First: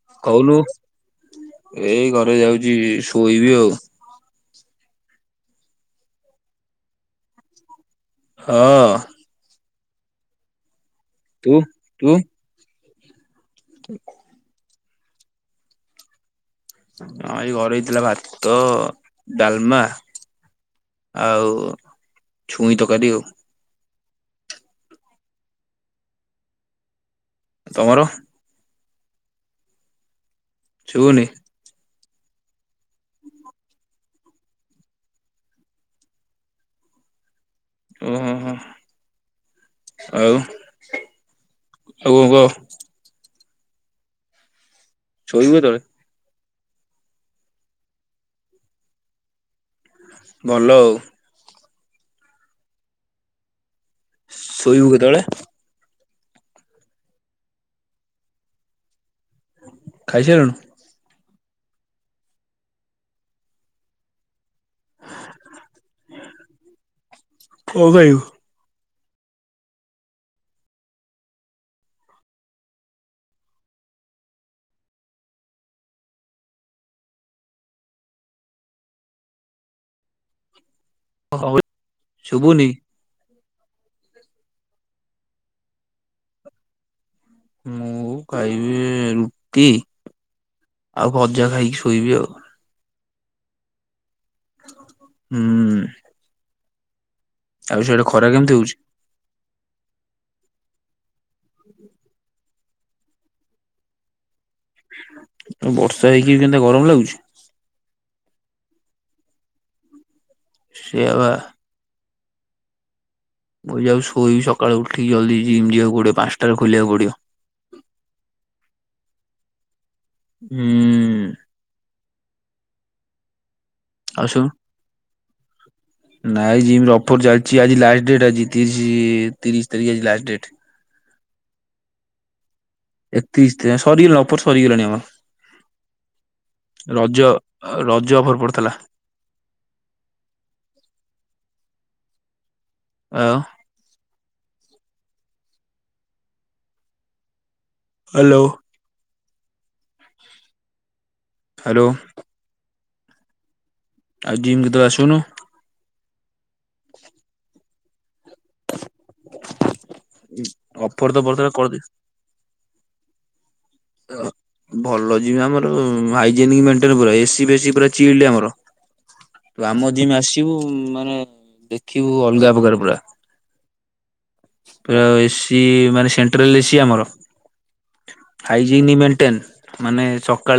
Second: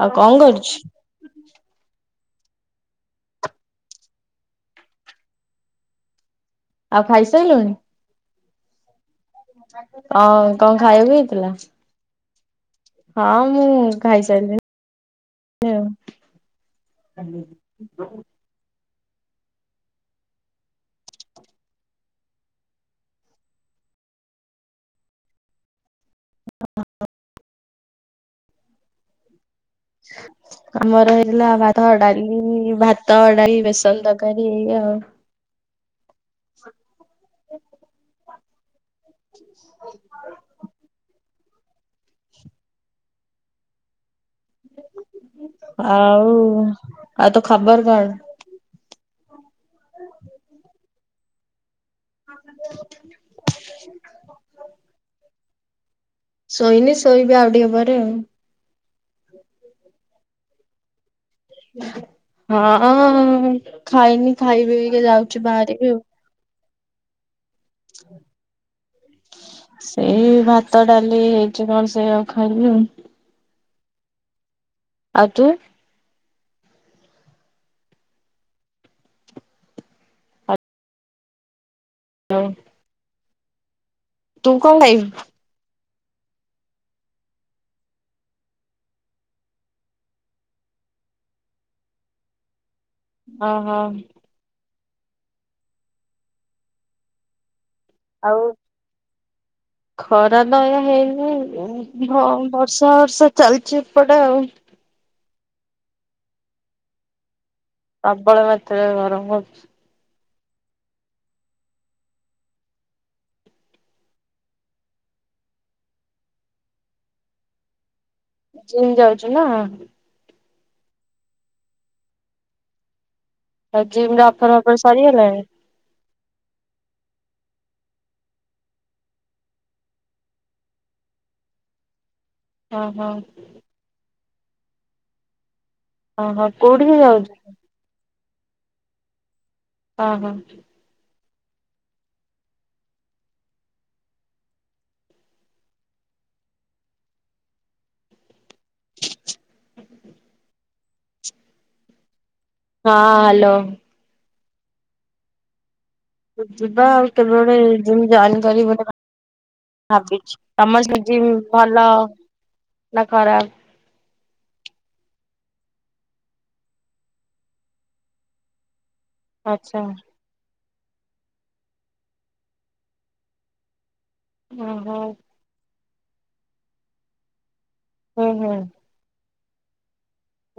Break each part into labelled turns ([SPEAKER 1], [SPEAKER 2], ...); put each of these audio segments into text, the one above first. [SPEAKER 1] ଆଉ କଣ
[SPEAKER 2] କହୁନୁ
[SPEAKER 1] କରୁଛୁ?
[SPEAKER 2] ଏଇ ଘ ମୁଁ ଏଇ ଯାଉଛି ଶୋଇବି ଆଉ।
[SPEAKER 1] ଆଉ ଖାଇସାରିଲୁଣି?
[SPEAKER 2] ହଁ।
[SPEAKER 1] କଣ କଣ ଖାଇବାକୁ ହେଇଥିଲା?
[SPEAKER 2] ତୁ ତୁ
[SPEAKER 1] ହଁ ମୁଁ ଖାଇସାରିଲିଣି ଆଉ।
[SPEAKER 2] ହଁ ଏଇ ଘରେ ହେଇଥିଲା ଭାତ। ଡାଲମା, ଆଉ ଛୁଇଁ ତକାରି ଆଉ।
[SPEAKER 1] [inaudible]
[SPEAKER 2] ତମର?
[SPEAKER 1] ଆମର
[SPEAKER 2] ଶୁଭୁନି
[SPEAKER 1] ହେଇଥିଲା ଭାତ, ଡ଼ା ଇ ଭାତ, ଡାଲି, ବେସନ ତରକାରୀ ଏଇୟା ଆଉ। ହ
[SPEAKER 2] ଓହୋ ହୋ ଆଉ। ଆଉ କଣ କହ? ଶୋଇବୁ କେତେବେଳେ
[SPEAKER 1] ଆଉ ଆଉ ତୋ ଖବର କଣ?
[SPEAKER 2] ଭଲ ଆଉ।
[SPEAKER 1] ହଁ
[SPEAKER 2] ଶୋଇବୁ କେତେବେଳେ?
[SPEAKER 1] ଶୋଇନି ଶୋଇବି ଆଉ ଟିକେ ପରେ ଆଉ।
[SPEAKER 2] ଖାଇସାରିଲୁଣି?
[SPEAKER 1] ହୁଁ ହଁ ଖାଇନି ଖାଇବି ଅବିକା ଯାଉଛି ବାହାରିବି ଆଉ।
[SPEAKER 2] କଣ ଖାଇବୁ?
[SPEAKER 1] ସେଇ ଭାତ, ଡାଲି ହେଇଛି କଣ ସେୟା ଆକୁ ଖାଇବି ଆଉ। ଆଉ ତୁ?
[SPEAKER 2] ଅ ହଉ ଏଇ ଶୁଭୁନି?
[SPEAKER 1] ତୁ କଣ ଖାଇବୁ?
[SPEAKER 2] ମୁଁ ଖାଇବି ରୁଟି। ଆଉ ଭଜା ଖାଇକି ଶୋଇବି ଆଉ।
[SPEAKER 1] ଓ ହୋ।
[SPEAKER 2] ହୁଁ। ଆଉ ସେଇ ଆଡ଼େ ଖରା
[SPEAKER 1] ଆଉ
[SPEAKER 2] କେମିତି ହଉଛି?
[SPEAKER 1] ଖରା ବା ଏୟା ହେଇନି ଉଁ। [unintelligible] ବର୍ଷା ବର୍ଷା ଚାଲିଛି ଏପଟେ ଆଉ।
[SPEAKER 2] ବର୍ଷା ହେଇକି ବି କେମିତିଆ ଗରମ ଲାଗୁଛି?
[SPEAKER 1] ପ୍ରବଳ ମାତ୍ରାରେ ଗରମ ହଉଛି।
[SPEAKER 2] ସେୟା ବା। ମୁଁ ଯାଉଛି ଶୋଇବି ସକାଳୁ ଉଠିକି ଜଲଦି ଜିମ୍ ଯିବାକୁ ପଡିବ ପାନ୍ସ ଟାରୁ ଖୋଲିବାକୁ ପଡିବ।
[SPEAKER 1] ଜିମ ଯାଉଛୁ ନୁହ।
[SPEAKER 2] ହୁଁ।
[SPEAKER 1] ଆଉ ଜିମରେ ଅଫର ଫଫର ସରିଗଲାଣି?
[SPEAKER 2] ନାଇଁ ଜିମର ଅଫର ଚାଲଚି ଆଜି ଲାଷ୍ଟ ଡେଟ ଆଜି ତିରିଶି ତିରିଶ ତାରିଖ ଆଜି ଲାଷ୍ଟ ଡେଟ।
[SPEAKER 1] ଓହୋ
[SPEAKER 2] ଏକତିରିଶ ଦ ସରିଗଲାଣି ଅଫର ସରିଗଲାଣି
[SPEAKER 1] ଓହୋ କୋଉଠିକି
[SPEAKER 2] ଆମର।
[SPEAKER 1] ଯାଉଛୁ
[SPEAKER 2] ରଜ ରଜ ଅଫର ପଡ଼ିଥିଲା।
[SPEAKER 1] ହଁ ହଁ।
[SPEAKER 2] ଆଉ। ହାଲୋ। ହାଲୋ।
[SPEAKER 1] ହଁ ହାଲୋ।
[SPEAKER 2] ଆଉ ଜିମ କି ତୁ ଆସୁନୁ।
[SPEAKER 1] ଯିବା ଆଉ କେବେ ଗୋଟେ ଜିମ୍ ଜାଇନି ଗରିବ ଟେ ଭା ଭାବିଚି ସମସ୍ତେ
[SPEAKER 2] ଅଫର ତ
[SPEAKER 1] ଜିମ୍
[SPEAKER 2] ପଡିଥିଲା କରିଦେ
[SPEAKER 1] ଭଲ। ନା ଖରାପ
[SPEAKER 2] ଭଲ ଜିମ୍ ଆମର ହାଇଯେନିକି ମେଣ୍ଟେନେ ପୁରା ଏସି ବେଶି ଚିଲ୍ଡ଼ି ଆମର। ତୁ
[SPEAKER 1] ଆଚ୍ଛା
[SPEAKER 2] ଆମ ଜିମ୍ ଆସିବୁ ମାନେ ଦେଖିବୁ ଅଲଗା ପ୍ରକାର ପୁରା।
[SPEAKER 1] ଓହୋ
[SPEAKER 2] ପୁରା ଏସି ମାନେ ସେଣ୍ଟ୍ରାଲ ଏସି ଆମର।
[SPEAKER 1] ହୁଁ ହୁଁ
[SPEAKER 2] ହାଇଜିନ୍ ମେଣ୍ଟେନ ମାନେ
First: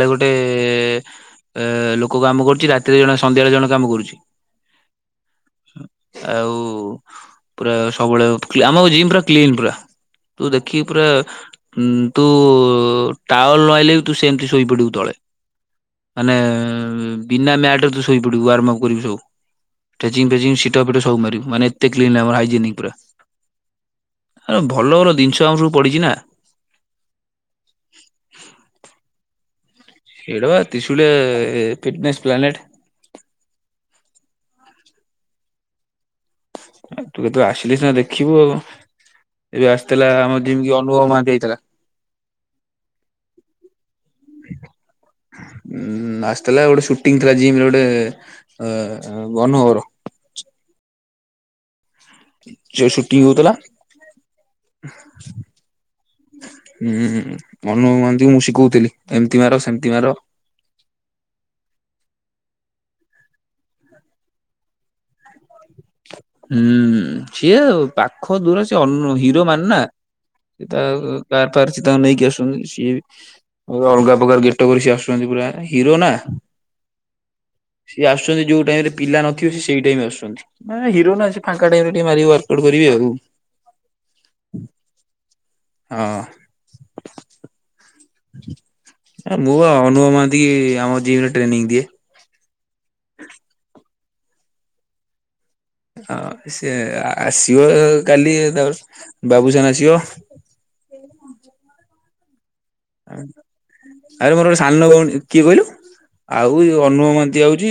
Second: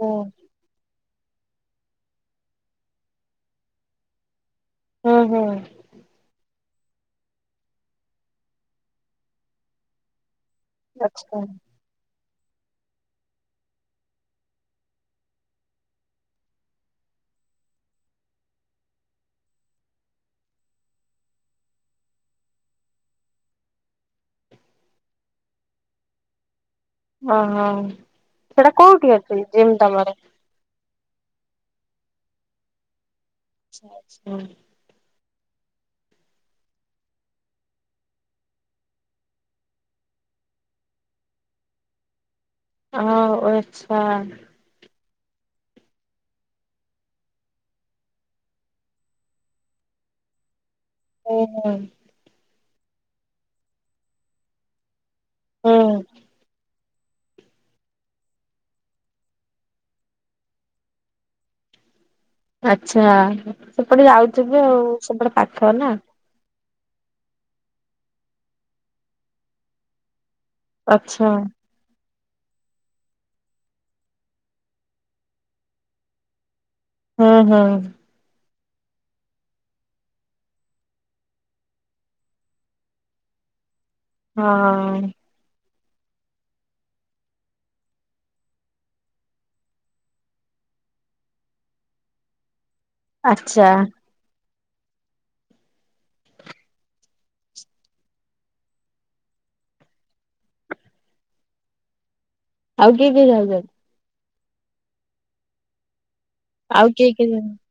[SPEAKER 1] ହୁଁ
[SPEAKER 2] ଗୋଟେ ଏ ଲୋକ କାମ କରୁଚି ରାତିରେ ଜଣେ ସନ୍ଧ୍ୟାଳେ ଜଣେ କାମ କରୁଛି।
[SPEAKER 1] ହୁଁ ହୁଁ।
[SPEAKER 2] ପୁ-ପୁରା ସବୁବେଳେ କ୍ଳି ଆମ ଜିମ୍ ପୁର କ୍ଲିନ୍ ପୁରା। ତୁ ଦେଖିକି ପୁରା
[SPEAKER 1] ଆଚ୍ଛା
[SPEAKER 2] ଉଁ ତୁ ଟାୱଲ ନ ଆଇଲେ ବି ତୁ ସେମିତି ଶୋଇପଡିବୁ ତଳେ । ମାନେ ବିନା ମ୍ୟାଟ୍ ରେ ତୁ ଶୋଇ ପଡିବୁ ୱାର୍ମପ କରିବୁ ସବୁ। ଟେଜିଙ୍ଗି ଫେଜିଙ୍ଗି ସିଟପ୍ ଫିଟପ୍ ସବୁ ମାରିବୁ ମାନେ ଏତେ କ୍ଲିନି ଆମର ହାଇଜେନିକି ପୁରା। ଏ ଭଲ ଭଲ ଜିନିଷ ଆମ ସବୁ ପଡିଚି ନା।
[SPEAKER 1] ଓହୋ ସେଟା କୋଉଟି ଅଛି? ଜିମ୍ ତମର?
[SPEAKER 2] ସେଇଟା ବା ତ୍ରିଶୁଳିଆ ଫିଟିନେସ୍ ପ୍ଲାନେଟେ।
[SPEAKER 1] ହୁଁ।
[SPEAKER 2] କେବେ ତୁ ଆସିଲେ ସିନା ଦେଖିବୁ ଆଉ। ଏବେ ଆସିଥିଲା ଆମ ଜିମ୍ କି ଅନୁଭବ ମହାନ୍ତି ଆଇଥିଲା।
[SPEAKER 1] ହଁ ଓ ଆଚ୍ଛା।
[SPEAKER 2] ଉଁ ଆସିଥିଲା ଗୋଟେ ସୁଟିଙ୍ଗି ଥିଲା ଜିମ୍ ଗୋଟେ ଅ-ଅନୁଭବ ର।
[SPEAKER 1] ଓହୋ।
[SPEAKER 2] ଯୋଉ ସୁଟିଙ୍ଗି ହଉତୁଲା।
[SPEAKER 1] ହୁଁ।
[SPEAKER 2] ହୁଁ ଅନୁଭବ ମହାନ୍ତିଙ୍କୁ ମୁଁ ଶିକଉଥିଲି ଏମିତି ମାର ସେମିତି ମାର।
[SPEAKER 1] ଆଚ୍ଛା ସେପଟେ ଯାଉଥିବେ ଆଉ ସେପଟେ ପାଖରେ ନା।
[SPEAKER 2] ହୁଁ ସିଏ ପାଖ ଦୂର ସେ ଅନୁ ହିରୋ ମାନେ ନା। ସେ ତା
[SPEAKER 1] ଆଚ୍ଛା
[SPEAKER 2] କାର ଫାର ସିଏ ତାଙ୍କୁ ନେଇକି ଆସୁ ଚନ୍ତି ସିଏ ବି ଆଉ ଅଲଗା ପ୍ରକାର ଗେଟପ୍ ରେ ସିଏ ଆସୁଚନ୍ତି ପୁରା ହିରୋ ନା ।
[SPEAKER 1] ହୁଁ ହୁଁ।
[SPEAKER 2] ଯୋଉ ଟାଇମ୍ ରେ ପିଲା ନଥିବେ ସିଏ ସେଇ ଟାଇମ୍ ରେ ଆସୁଚନ୍ତି। ମାନେ ହିରୋ ନା ସିଏ ଫାଙ୍କା ଟାଇମ୍ ରେ ଟିକେ ମାରିକି ୱାର୍କଆଉଟୁ କରିବେ ଆଉ।
[SPEAKER 1] ହଁ।
[SPEAKER 2] ହଁ। ମୁଁ ବା ଅନୁଭବ ମହାନ୍ତି କି ଆମ ଜିମ୍ ରେ ଟ୍ରେନିଂ ଦିଏ।
[SPEAKER 1] ଆଚ୍ଛା।
[SPEAKER 2] ହଁ ସିଏ ଆସିବ କାଲି ତାପରେ ବାବୁସାନ ଆସିବ।
[SPEAKER 1] ଆଉ କିଏ କିଏ ଯାଉଚନ୍ତି?
[SPEAKER 2] ଆରେ ମୋର ଗୋଟେ ସାନ ଭଉଣୀ କିଏ କହିଲୁ ଆଉ ଅନୁଭବ
[SPEAKER 1] କିଏ କିଏ
[SPEAKER 2] ମହାନ୍ତି
[SPEAKER 1] ଯାଉ
[SPEAKER 2] ଆଉଛି।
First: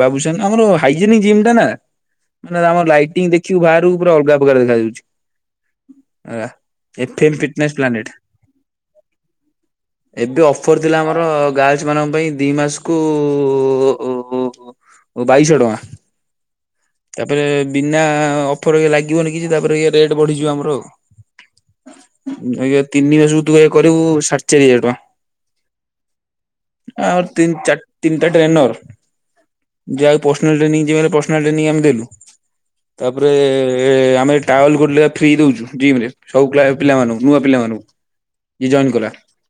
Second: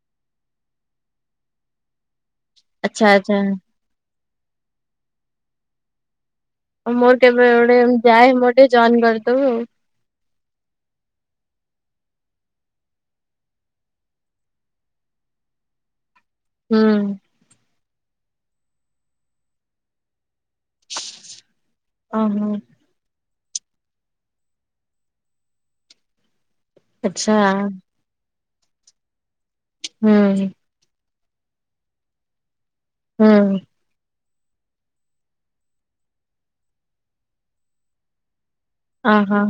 [SPEAKER 2] ବାବୁସାନ ଆମର ହାଇଜେନିକ ଜିମ୍ ଟା ନା ମାନେ ଆମର
[SPEAKER 1] ଆଚ୍ଛା
[SPEAKER 2] ଲାଇଟିଙ୍ଗ
[SPEAKER 1] ଆଚ୍ଛା
[SPEAKER 2] ଦେଖିବୁ ବାହାରକୁ ପୁରା ଅଲଗା ଉପକାର ଦେଖାଯାଉଛି। ହେଲା।
[SPEAKER 1] ଆ
[SPEAKER 2] ଏଫ
[SPEAKER 1] ମୋର
[SPEAKER 2] ଏମ୍
[SPEAKER 1] କେବେ
[SPEAKER 2] ଫିଟନେସ୍
[SPEAKER 1] ଗୋଟେ ଉ
[SPEAKER 2] ପ୍ଲାନେଟ
[SPEAKER 1] ଯାଏ ମୋର ଟିକେ ଜଏନ କରିଦବୁ।
[SPEAKER 2] ଏବେ ଅଫର ଥିଲା ଆମର ଗାର୍ଲସ ମାନଙ୍କ ପାଇଁ ଦି ମାସକୁଁ ବାଇଶହ ଟଙ୍କା
[SPEAKER 1] ହୁଁ
[SPEAKER 2] ତାପରେ ବିନା ଅଫର ଲାଗିବନି କିଛି ତାପରେ ଇଏ ରେଟ୍ ବଢିଯିବ ଆମର ଆଉ।
[SPEAKER 1] ଓହୋ
[SPEAKER 2] ଆଗେ ତିନି ମାସକୁ ତୁ କରିବୁ ସାଢେ ଚାରି ହଜାର ଟଙ୍କା। ଆମର
[SPEAKER 1] ଆଚ୍ଛା
[SPEAKER 2] ତିନି ଚା ତିନିଟା ଟ୍ରେନର
[SPEAKER 1] ହୁଁ
[SPEAKER 2] ଯାହାର ପର୍ଶନାଲ ଟ୍ରେନିଂ ଯିବାର [unintelligible] ଆମେ ଦେଲୁ ତାପରେ
[SPEAKER 1] ହୁଁ
[SPEAKER 2] ଆମ ଟାୱେଲ ଗୋଟେ ଲେଖା ଫ୍ରୀ ଦଉଛୁ ଜିମରେ ସବୁ ପିଲା ପିଲାମାନଙ୍କୁ ନୂଆ ପିଲାମାନଙ୍କୁ ଏ ଜଏନ୍ କଲା।
[SPEAKER 1] ଓହୋ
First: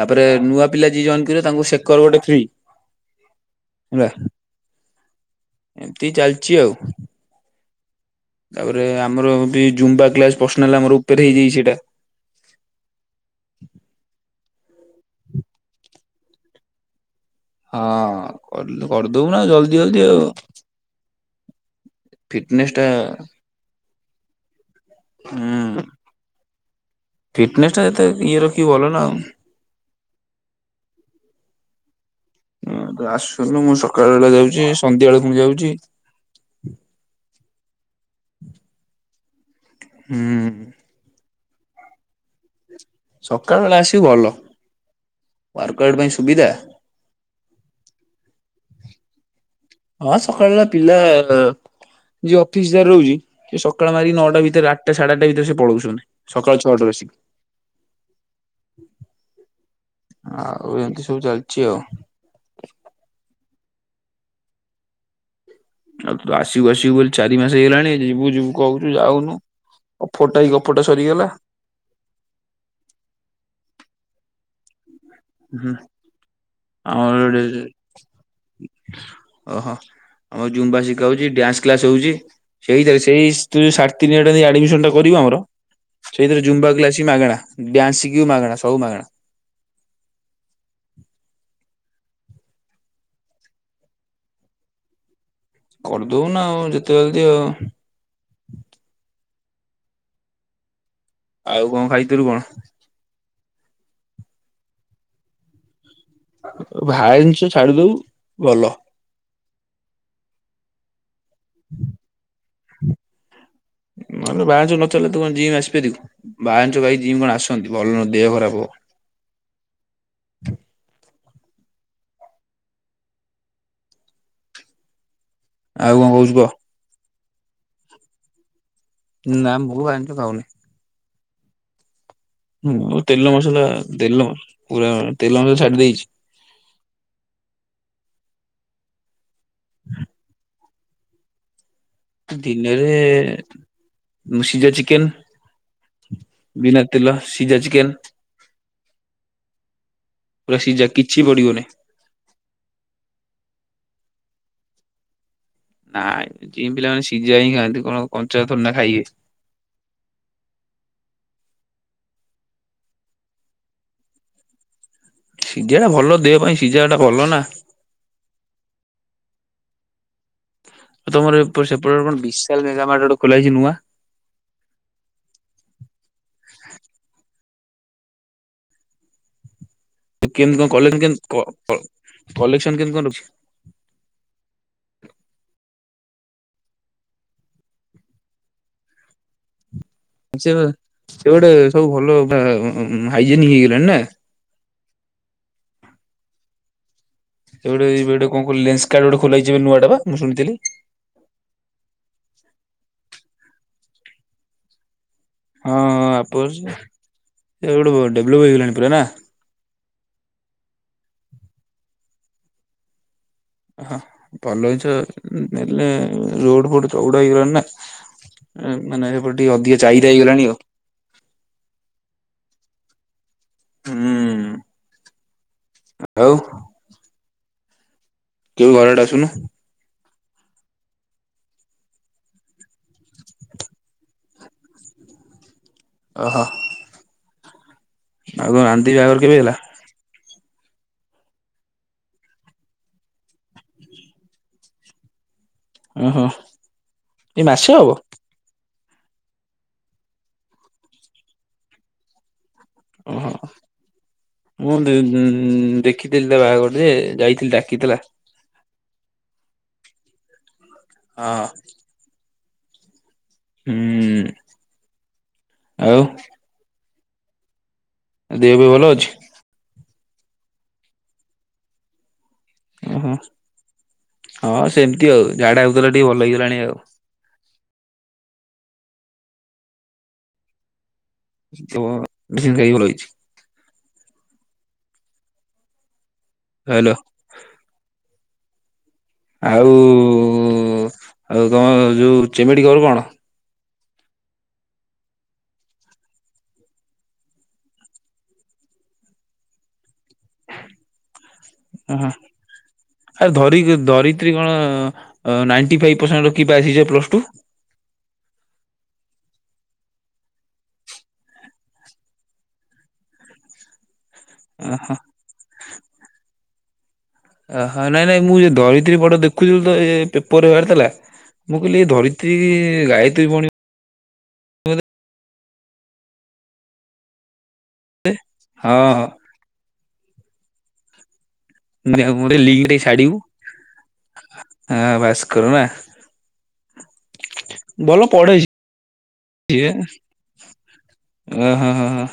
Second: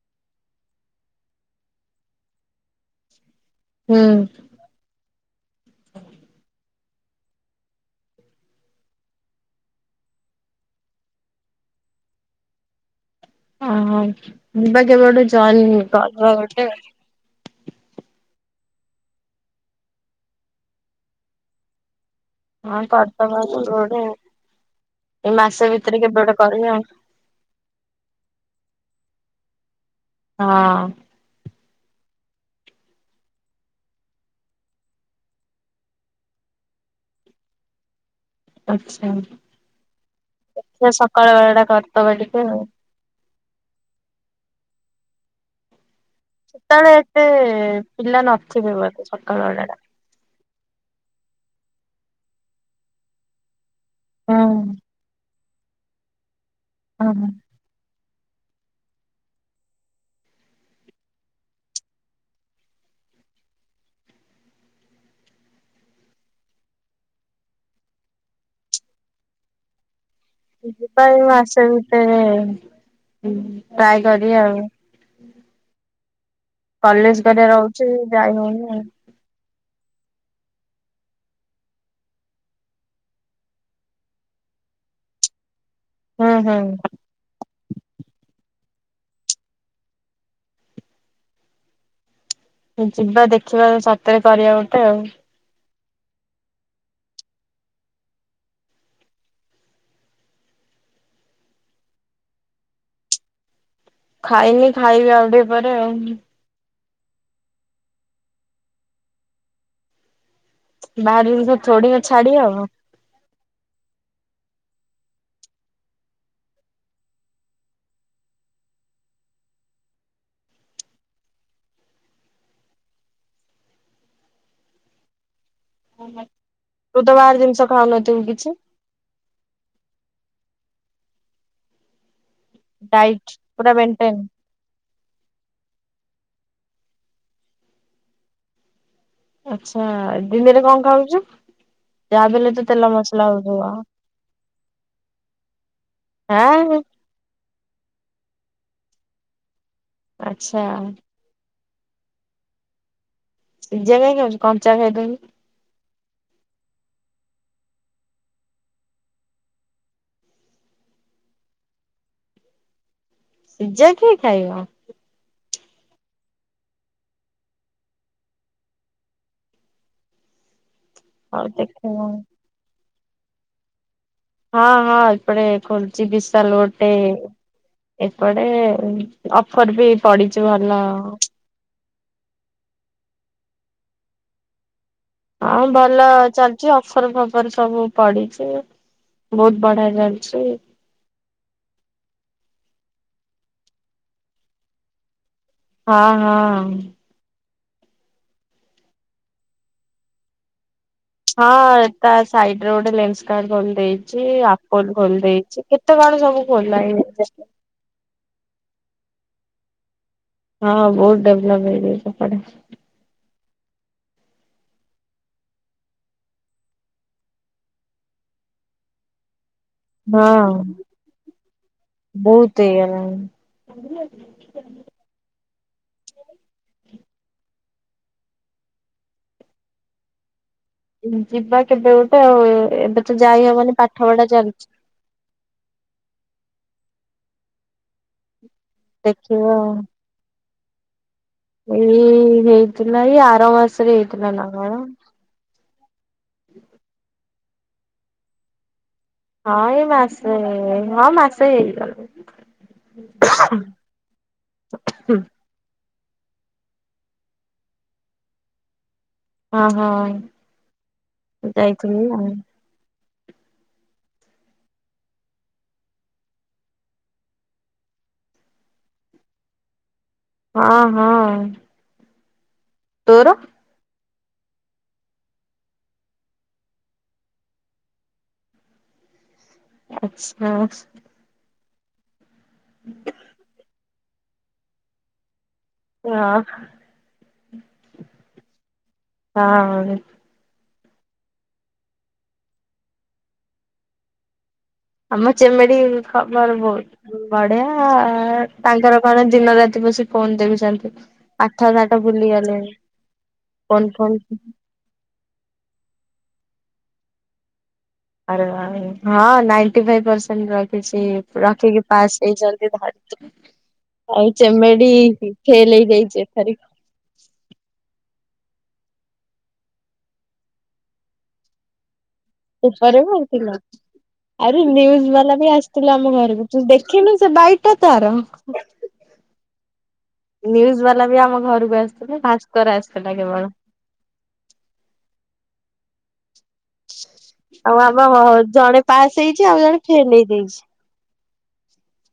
[SPEAKER 2] ତାପରେ ନୂଆ ପିଲା ଯିଏ ଜଏନ କରିବ ତାଙ୍କୁ ସେକର ଗୋଟେ ଫ୍ରୀ।
[SPEAKER 1] ହୁଁ
[SPEAKER 2] ହେଲା ଏମିତି ଚାଲିଛି ଆଉ। ତାପରେ ଆମରବି ଜୁମ୍ବା କ୍ଲାସ ପର୍ସନାଲ ଆମର ଉପରେ ହେଇଯାଇଛି ସେଇଟା
[SPEAKER 1] ଓ ଯିବା କେବେ ଗୋଟେ ଜଏନ କ-କରିଦେବ।
[SPEAKER 2] ହଁ କ-କରିଦବୁ ନା ଜଲଦି ଜଲଦି। ଫିଟନେସ୍
[SPEAKER 1] ହଁ
[SPEAKER 2] ଟା।
[SPEAKER 1] କରିଦବା କେବେ ଗୋଟେ ଏଇ
[SPEAKER 2] ହୁଁ
[SPEAKER 1] ମାସ ଭିତରେ କେବେ ଗୋଟେ କରିବା
[SPEAKER 2] ଫିଟନେସ ଟା ଯେତେ ଇଏ ରଖିବୁ ଭଲ ନା।
[SPEAKER 1] ହଁ।
[SPEAKER 2] ହ ଆସୁନୁ ମୁଁ ସକାଳ ଓଳା ଯାଉଛି ସନ୍ଧ୍ୟା ବେଳକୁ ମୁଁ ଯାଉଛି।
[SPEAKER 1] ଆଛା
[SPEAKER 2] ହୁଁ।
[SPEAKER 1] ଦେଖିବା ସକାଳ ବେଳଟା କରିଦବା ଟିକେ ଆଉ
[SPEAKER 2] ସକାଳ ବେଳେ ଆସିବୁ ଭଲ ୱାର୍କ ଆଉଟ ପାଇଁ ସୁବିଧା
[SPEAKER 1] ସେତେବେଳେ ଏତେ ପିଲା ନଥିବେ ବୋଧେ ସକାଳ ଓଳା।
[SPEAKER 2] ହଁ ସକାଳ ପିଲା ଯିଏ ଅଫିସ ଯାର ରହୁଚି ରହୁଛି ସେ ସ ସକାଳ ମାରିକି
[SPEAKER 1] ହୁଁ
[SPEAKER 2] ନଅଟା ଭିତରେ ଆଠଟା ସାଢେ ଆଠଟା ଭିତରେ ସେ ପଳଉଛନ୍ତି ସକାଳୁ ଛଅଟାରୁ ଆସିକି।
[SPEAKER 1] ହୁଁ।
[SPEAKER 2] ଆଉ ଏମିତି ସବୁ ଚାଲିଛି ଆଉ। ଆଉ ତୁ ଆସିବୁ ଆସିବୁ ବୋଲି ଚାରି ମାସ ହେଇଗଲାଣି ଯିବୁ ଯିବୁ କହୁଛୁ ଯାଉନୁ। ଅଫରଟା ଏଇ ଗପଟା
[SPEAKER 1] ସେଥିପାଇଁ ମୁଁ
[SPEAKER 2] ସରିଗଲା
[SPEAKER 1] ମାସେ ଭିତରେ ଟ୍ରାଏ କରି ଆଉ।
[SPEAKER 2] ହୁଁ
[SPEAKER 1] କଲେଜ
[SPEAKER 2] ଆମର
[SPEAKER 1] କରିବା ରହୁଛି ଯାଇ ହଉନି ଆଉ।
[SPEAKER 2] [unintelligible] ଓହୋ। ଆମ ଜୁମ୍ବା ଶିକା ହଉଛି ଡ୍ୟାନ୍ସ କ୍ଲାସ ହଉଛି। ସେଇ ସେଇଠି ସାଢେ ତିନିହଜାରଟା ଦେଇ ଆଡମିସନ ଟା କରିବୁ ଆମର
[SPEAKER 1] ହୁଁ
[SPEAKER 2] ସେଇଥିରେ ଜୁମ୍ବା
[SPEAKER 1] ହୁଁ
[SPEAKER 2] କ୍ଲାସ ବି ମାଗଣା ଡ୍ୟାନ୍ସ ଶିଖିବୁ ମାଗଣା ସବୁ ମାଗଣା। ହ
[SPEAKER 1] ଯିବା ଦେଖିବା ସତରେ କରିବା ଗୋଟେ ଆଉ।
[SPEAKER 2] କରିଦଉନା ଆଉ ଯେତେ ଜଲଦି ଆଉ। ଆଉ କଣ ଖାଇଥିଲୁ କଣ?
[SPEAKER 1] ଖାଇନି ଖାଇବି ଆଉ ଟିକେ ପରେ ଆଉ।
[SPEAKER 2] ଭାଆର ଜିନିଷ ଛାଡିଦବୁ ଭଲ।
[SPEAKER 1] ବାହାର ଜିନିଷ ଥୋଡିିନା ଛାଡି ହବ।
[SPEAKER 2] ତ ତୁକଣ ଜିମ୍ ଆସି ପାରିବୁ ବାହା ଜିନିଷ ଖାଇ ଜିମ୍ କଣ ଆସନ୍ତି ଭଲ ନୁହଁ ଦେହ ଖରାପ ହବ। ଆଉ କଣ କହୁଛୁ କହ?
[SPEAKER 1] ତୁ ବାହାର ଜିନିଷ ଖାଉନଥିବ କିଛି?
[SPEAKER 2] ନା ମୁଁ ଆଇଁଷ ଖାଉନି। ହୁଁ ତେଲ
[SPEAKER 1] ଡାଇଟ୍
[SPEAKER 2] ମସଲା
[SPEAKER 1] ପୁରା ମେଣ୍ଟେନ।
[SPEAKER 2] ତେଲ ପୁରା ତେଲ ମ ଛାଡି ଦେଇଛି।
[SPEAKER 1] ଆଚ୍ଛା ଦିନରେ କଣ ଖାଉଛୁ? ଯାହାବି ହେଲେ ତ ତେଲ
[SPEAKER 2] ଦିନରେ
[SPEAKER 1] ମସଲା ହଉଥିବ।
[SPEAKER 2] ଉଁ ସିଝା ଚିକେନ।
[SPEAKER 1] ଆଁ
[SPEAKER 2] ବିନା ତେଲ ସିଝା ଚିକେନ୍। ପୁରା
[SPEAKER 1] ଆଚ୍ଛା
[SPEAKER 2] ସିଝା କିଛି ପଡିବନି।
[SPEAKER 1] ସିଝା କାହିଁ ଖାଉଚୁ କଞ୍ଚା ଖାଇ ଦଉନୁ?
[SPEAKER 2] ନାଇଁ ଜିମ ପିଲାମାନେ ସିଝା ହିଁ ଖାଆନ୍ତି। କଣ କଞ୍ଚା ଥୋଡି ନା ଖାଇବେ?
[SPEAKER 1] ସିଝା କିଏ ଖାଇବ?
[SPEAKER 2] ସିଝା ଟା ଭଲ ଦେହ ପାଇଁ ସିଝା ଟା ଭଲ ନା। ଆଉ ତମର
[SPEAKER 1] ହଉ
[SPEAKER 2] ଏପଟ ସେପଟରେ
[SPEAKER 1] ଦେଖିବା
[SPEAKER 2] କଣ ବିଶାଲ ମେଗା ମାର୍ଟ ଗୋଟେ ଖୋଲାହେଇଛି ନୂଆ?
[SPEAKER 1] ହଁ ହଁ ଏପଟେ ଖୋଲଚି ବିିସାଲ ଗୋଟେ। ଏପଟେ ଅଫର ବି। ପଡିଛି
[SPEAKER 2] କେମିତି କଣ
[SPEAKER 1] ଭଲ
[SPEAKER 2] କଲେକ୍ସନ କେମିତି କ-କ-କଲେକ୍ସନ କେମିତି କଣ ରହୁଛି?
[SPEAKER 1] ହଁ ଭଲ ଚାଲିଛି ଅଫର ଫଫର ସବୁ ପଡିଛି ବହୁତ ବଢିଆ ଲାଗୁଛି।
[SPEAKER 2] ସେ ସେ ଗୋଟେ ସବୁ ଭଲ ବା ଉଁ ହାଇଜେନିକ ହେଇଗଲେଣି ନା।
[SPEAKER 1] ହଁ ହଁ।
[SPEAKER 2] ଏବେ ଗୋଟେ ଏଇ ପଟେ କଣ କ ଲେନ୍ସ କାର୍ଟ ଗୋଟେ ଖୋଲାହେଇଛି ଏବେ ନୂଆ ଟା ପା ମୁଁ ଶୁଣିଥିଲି।
[SPEAKER 1] ହଁ ତା ସାଇଡରେ ଗୋଟେ ଲେନ୍ସ କାର୍ଟ ଖୋଲ ଦେଇଛି ଆପୋଲ ଖୋଲି ଦେଇଛି
[SPEAKER 2] ହଁ
[SPEAKER 1] କେତେ କଣ ସବୁ
[SPEAKER 2] ଆପର ସେ
[SPEAKER 1] ଖୋଲା ହେଇଯାଇଛି।
[SPEAKER 2] ଗୋଟେ ଡେଭଲପ ହେଇଗଲାଣି ପୁରା ନା
[SPEAKER 1] ହଁ ବହୁତ ଡେଭଲପ ହେଇଯାଇଚି ସେପଟେ।
[SPEAKER 2] ହଁ ଭଲ ହେଇଚ ନେଲେ ରୋଡ ଫୋଡ ଚଉଡା ହେଇଗଲାଣି ନା। ଏ ମାନେ ଏପଟେ ଟିକେ ଅଧିକ ଚାହିଦା ହେଇଗଲାଣି ଆଉ।
[SPEAKER 1] ହଁ ବହୁତ ହେଇଗଲାଣି।
[SPEAKER 2] ହୁଁ ଆଉ। କେବେ ଘରଆଡ଼େ ଆସୁନୁ?
[SPEAKER 1] ଉଁ ଯିବା କେବେ ଗୋଟେ ଆଉ ଏ-ଏବେ ତ ଯାଇ ହବନି ପାଠ ପଢା ଚାଲିଛି।
[SPEAKER 2] ଓହୋ। ଆଉ କଣ ମାନ ଦେଇ ବାହାଘର କେବେ
[SPEAKER 1] ଦେଖିବା
[SPEAKER 2] ହେଲା?
[SPEAKER 1] ଆଉ। ଏଇ ହେଇଥିଲା ଏଇ ଆର ମାସରେ ହେଇଥିଲା ନା କଣ?
[SPEAKER 2] ଓହୋ ଏ ମାସେ ହବ?
[SPEAKER 1] ହଁ ଏଇ ମାସେ ହଁ ମାସେ ହେଇଗଲାଣି।
[SPEAKER 2] ଓହୋ ମୁଁ ଦେ ଦ ଦେଖ ଦେଖିଥିଲି ତା ବାହାଘର ଯେ ଯାଇଥିଲି ଡାକିଥିଲା।
[SPEAKER 1] ହଁ ହଁ
[SPEAKER 2] ହଁ।
[SPEAKER 1] ତୁ ଯାଇଥିଲୁ ନା।
[SPEAKER 2] ହୁଁ ଆଉ। ଏଁ ଦେହ ପେହ ଭଲ ଅଛି?
[SPEAKER 1] ହଁ ହଁ।
[SPEAKER 2] ଓହୋ
[SPEAKER 1] ତୋର?
[SPEAKER 2] ହଁ ସେମିତି ଆଉ ଝାଡା ହଉଥିଲା ଟିକେ ଭଲ ହେଇଗଲାଣି ଆଉ।
[SPEAKER 1] ଆଚ୍ଛା।
[SPEAKER 2] କୁହ ମେଡିସିନ ଖାଈକି ଭଲ ହେଇଚି।
[SPEAKER 1] ଇ ହଁ।
[SPEAKER 2] ହ୍ୟାଲୋ ଆଉ
[SPEAKER 1] ହଁ।
[SPEAKER 2] ଆଉ ତମର ଯୋଉ ଚିମିଡି ଖବର କଣ?
[SPEAKER 1] ଆମ ଚେମେଡି ଖବର ବହୁତ ବଢିଆ ତାଙ୍କର କଣ ଦିନ ରାତି ବସି ଫୋନ ଦେଖୁଛନ୍ତି। ପାଠ ସାଠ
[SPEAKER 2] ଓହୋ
[SPEAKER 1] ଭୁଲି ଗଲେଣି
[SPEAKER 2] ଆରେ ଧରି
[SPEAKER 1] ଫୋନ
[SPEAKER 2] ଧରିତ୍ରୀ
[SPEAKER 1] ଫୋନ
[SPEAKER 2] କଣ? ଅ ନାଇଣ୍ଟି ଫାଇଭ୍ ପରସେଣ୍ଟ ରଖିକି ପାସ୍ ହେଇଚି ପା ପ୍ଲସ ଟୁ।
[SPEAKER 1] ଆରେ ହଁ ନାଇଣ୍ଟି ଫାଇଭ୍ ପରସେଣ୍ଟ ରଖିଚି ରଖିକି ପାସ୍ ହେଇଚନ୍ତି ଭାଆରିଚି। ଆଉ ଚେମେଡି
[SPEAKER 2] ଓହୋ
[SPEAKER 1] ଫେଲେ ହେଇଯାଇଚି ଏଥର ବି।
[SPEAKER 2] ଆ ହା ନାଇଁ ନାଇଁ ମୁଁ ଏ ଧରିତ୍ରି ପଟ ଦେଖୁଥିଲି ତ ଏ ପେପରରେ ବାହାରିଥିଲା ମୁଁ କହିଲି ଏ ଧରି
[SPEAKER 1] ପେପର୍ ରେ ବାହାରିଥିଲା, ଆରେ
[SPEAKER 2] ବୋଧେ
[SPEAKER 1] ନିୟୁଜ୍ ବାଲା ବି ଆସ୍। ଥିଲେ ଆମ ଘରକୁ ତୁ ଦେଖିନୁ ସେ ବାଇଟ୍ ଟା ତାର।
[SPEAKER 2] ହଁ ହଁ
[SPEAKER 1] ନ୍ୟୁଜ୍ ବାଲା ବି ଆମ ଘରକୁ ଆସିଥିଲା।
[SPEAKER 2] ମୁଁ ଲିଙ୍କ
[SPEAKER 1] ଭାସ୍କର
[SPEAKER 2] ଟିକେ
[SPEAKER 1] ଆସିଥିଲା
[SPEAKER 2] ଛାଡିବୁ
[SPEAKER 1] କେବଳ।
[SPEAKER 2] ହଁ ଭାସ୍କର ନା
[SPEAKER 1] ଆଉ
[SPEAKER 2] ଭଲ
[SPEAKER 1] ଆମ
[SPEAKER 2] ପଢେ
[SPEAKER 1] ଜଣେ ପାସ୍ ହେଇଚି ଆଉ ଜଣେ ଫେଲ ହେଇ ଯାଇଚି।
[SPEAKER 2] ଓ ହୋ ହ ହ।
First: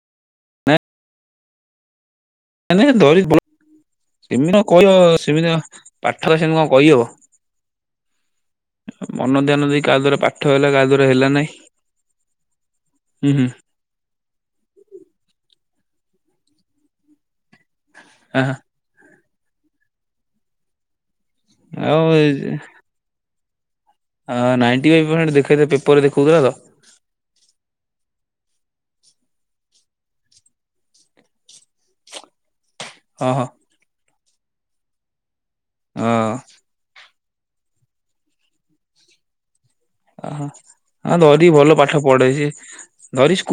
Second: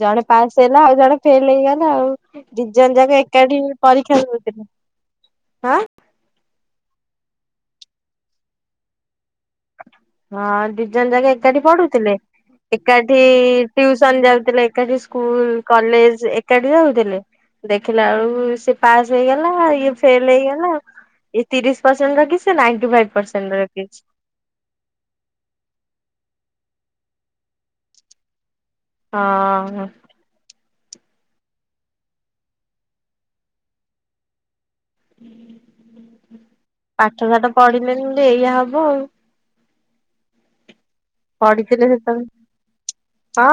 [SPEAKER 1] ଜଣେ ପାସ୍ ହେଲା ଆଉ ଜଣେ ଫେଲ ହେଇଗଲା ଆଉ। ଦି
[SPEAKER 2] ମାନେ
[SPEAKER 1] ଜଣ ଯାକ
[SPEAKER 2] ଧରି ଭଲ
[SPEAKER 1] ଏକାଠି ପରୀକ୍ଷା
[SPEAKER 2] ଏମିତି
[SPEAKER 1] ଦଉଥିଲେ
[SPEAKER 2] କହିବ ସେମିତି କଁ
[SPEAKER 1] ହଁ
[SPEAKER 2] ପାଠରେ ସେମିତି କଁ କହିହବ ମନଧ୍ୟାନ ଦେଇ। କାହା ଦ୍ଵାରା ପାଠ
[SPEAKER 1] ହଁ
[SPEAKER 2] ହେଲା
[SPEAKER 1] ଦି
[SPEAKER 2] କାହା ଦ୍ଵାରା
[SPEAKER 1] ଜଣ
[SPEAKER 2] ହେଲା
[SPEAKER 1] ଯାକ
[SPEAKER 2] ନାଇଁ
[SPEAKER 1] ଏକାଠି ପଢୁଥିଲେ। ଏକାଠି
[SPEAKER 2] ହୁଁ ହୁଁ
[SPEAKER 1] ଟ୍ୟୁସନ ଯାଉଥିଲେ ଏକାଠି ସ୍କୁଲ କଲେଜ ଏକାଠି ଯାଉଥିଲେ ଦେଖିଲା
[SPEAKER 2] ଆ
[SPEAKER 1] ବେଳକୁ ସେ ପାସ୍ ହେଇଗଲା ଇଏ ଫେଲ୍ ହେଇଗଲା ଇଏ ତିରିଶ ପରସେଣ୍ଟ ରଖିଚି ସେ ନାଆଣ୍ଟି ଫାଇପ ପରସେଣ୍ଟ୍ ରଖ୍
[SPEAKER 2] ହଁ ନାଇଣ୍ଟି ଫାଇବ୍ ପରସେଣ୍ଟ ଦେଖରେ ପେପରରେ ଦେଖଉଥିଲା ତ ।
[SPEAKER 1] ହଁ।
[SPEAKER 2] ହଁ ହଁ।
[SPEAKER 1] ଉଁ ହୁଁ।
[SPEAKER 2] ହଁ।
[SPEAKER 1] ପାଠ ସାଠ ପଢିଲେନି ଯେ ଏଇଆ ହବ ଆଉ।
[SPEAKER 2] ଓହ ହଁ ଧରି ଭଲ
[SPEAKER 1] ପଢିଥିଲେ
[SPEAKER 2] ପାଠ
[SPEAKER 1] ସେତେବେଳେ
[SPEAKER 2] ପଢେ ସେ ଧରି
[SPEAKER 1] ହଁ।
[SPEAKER 2] ସ୍କୁ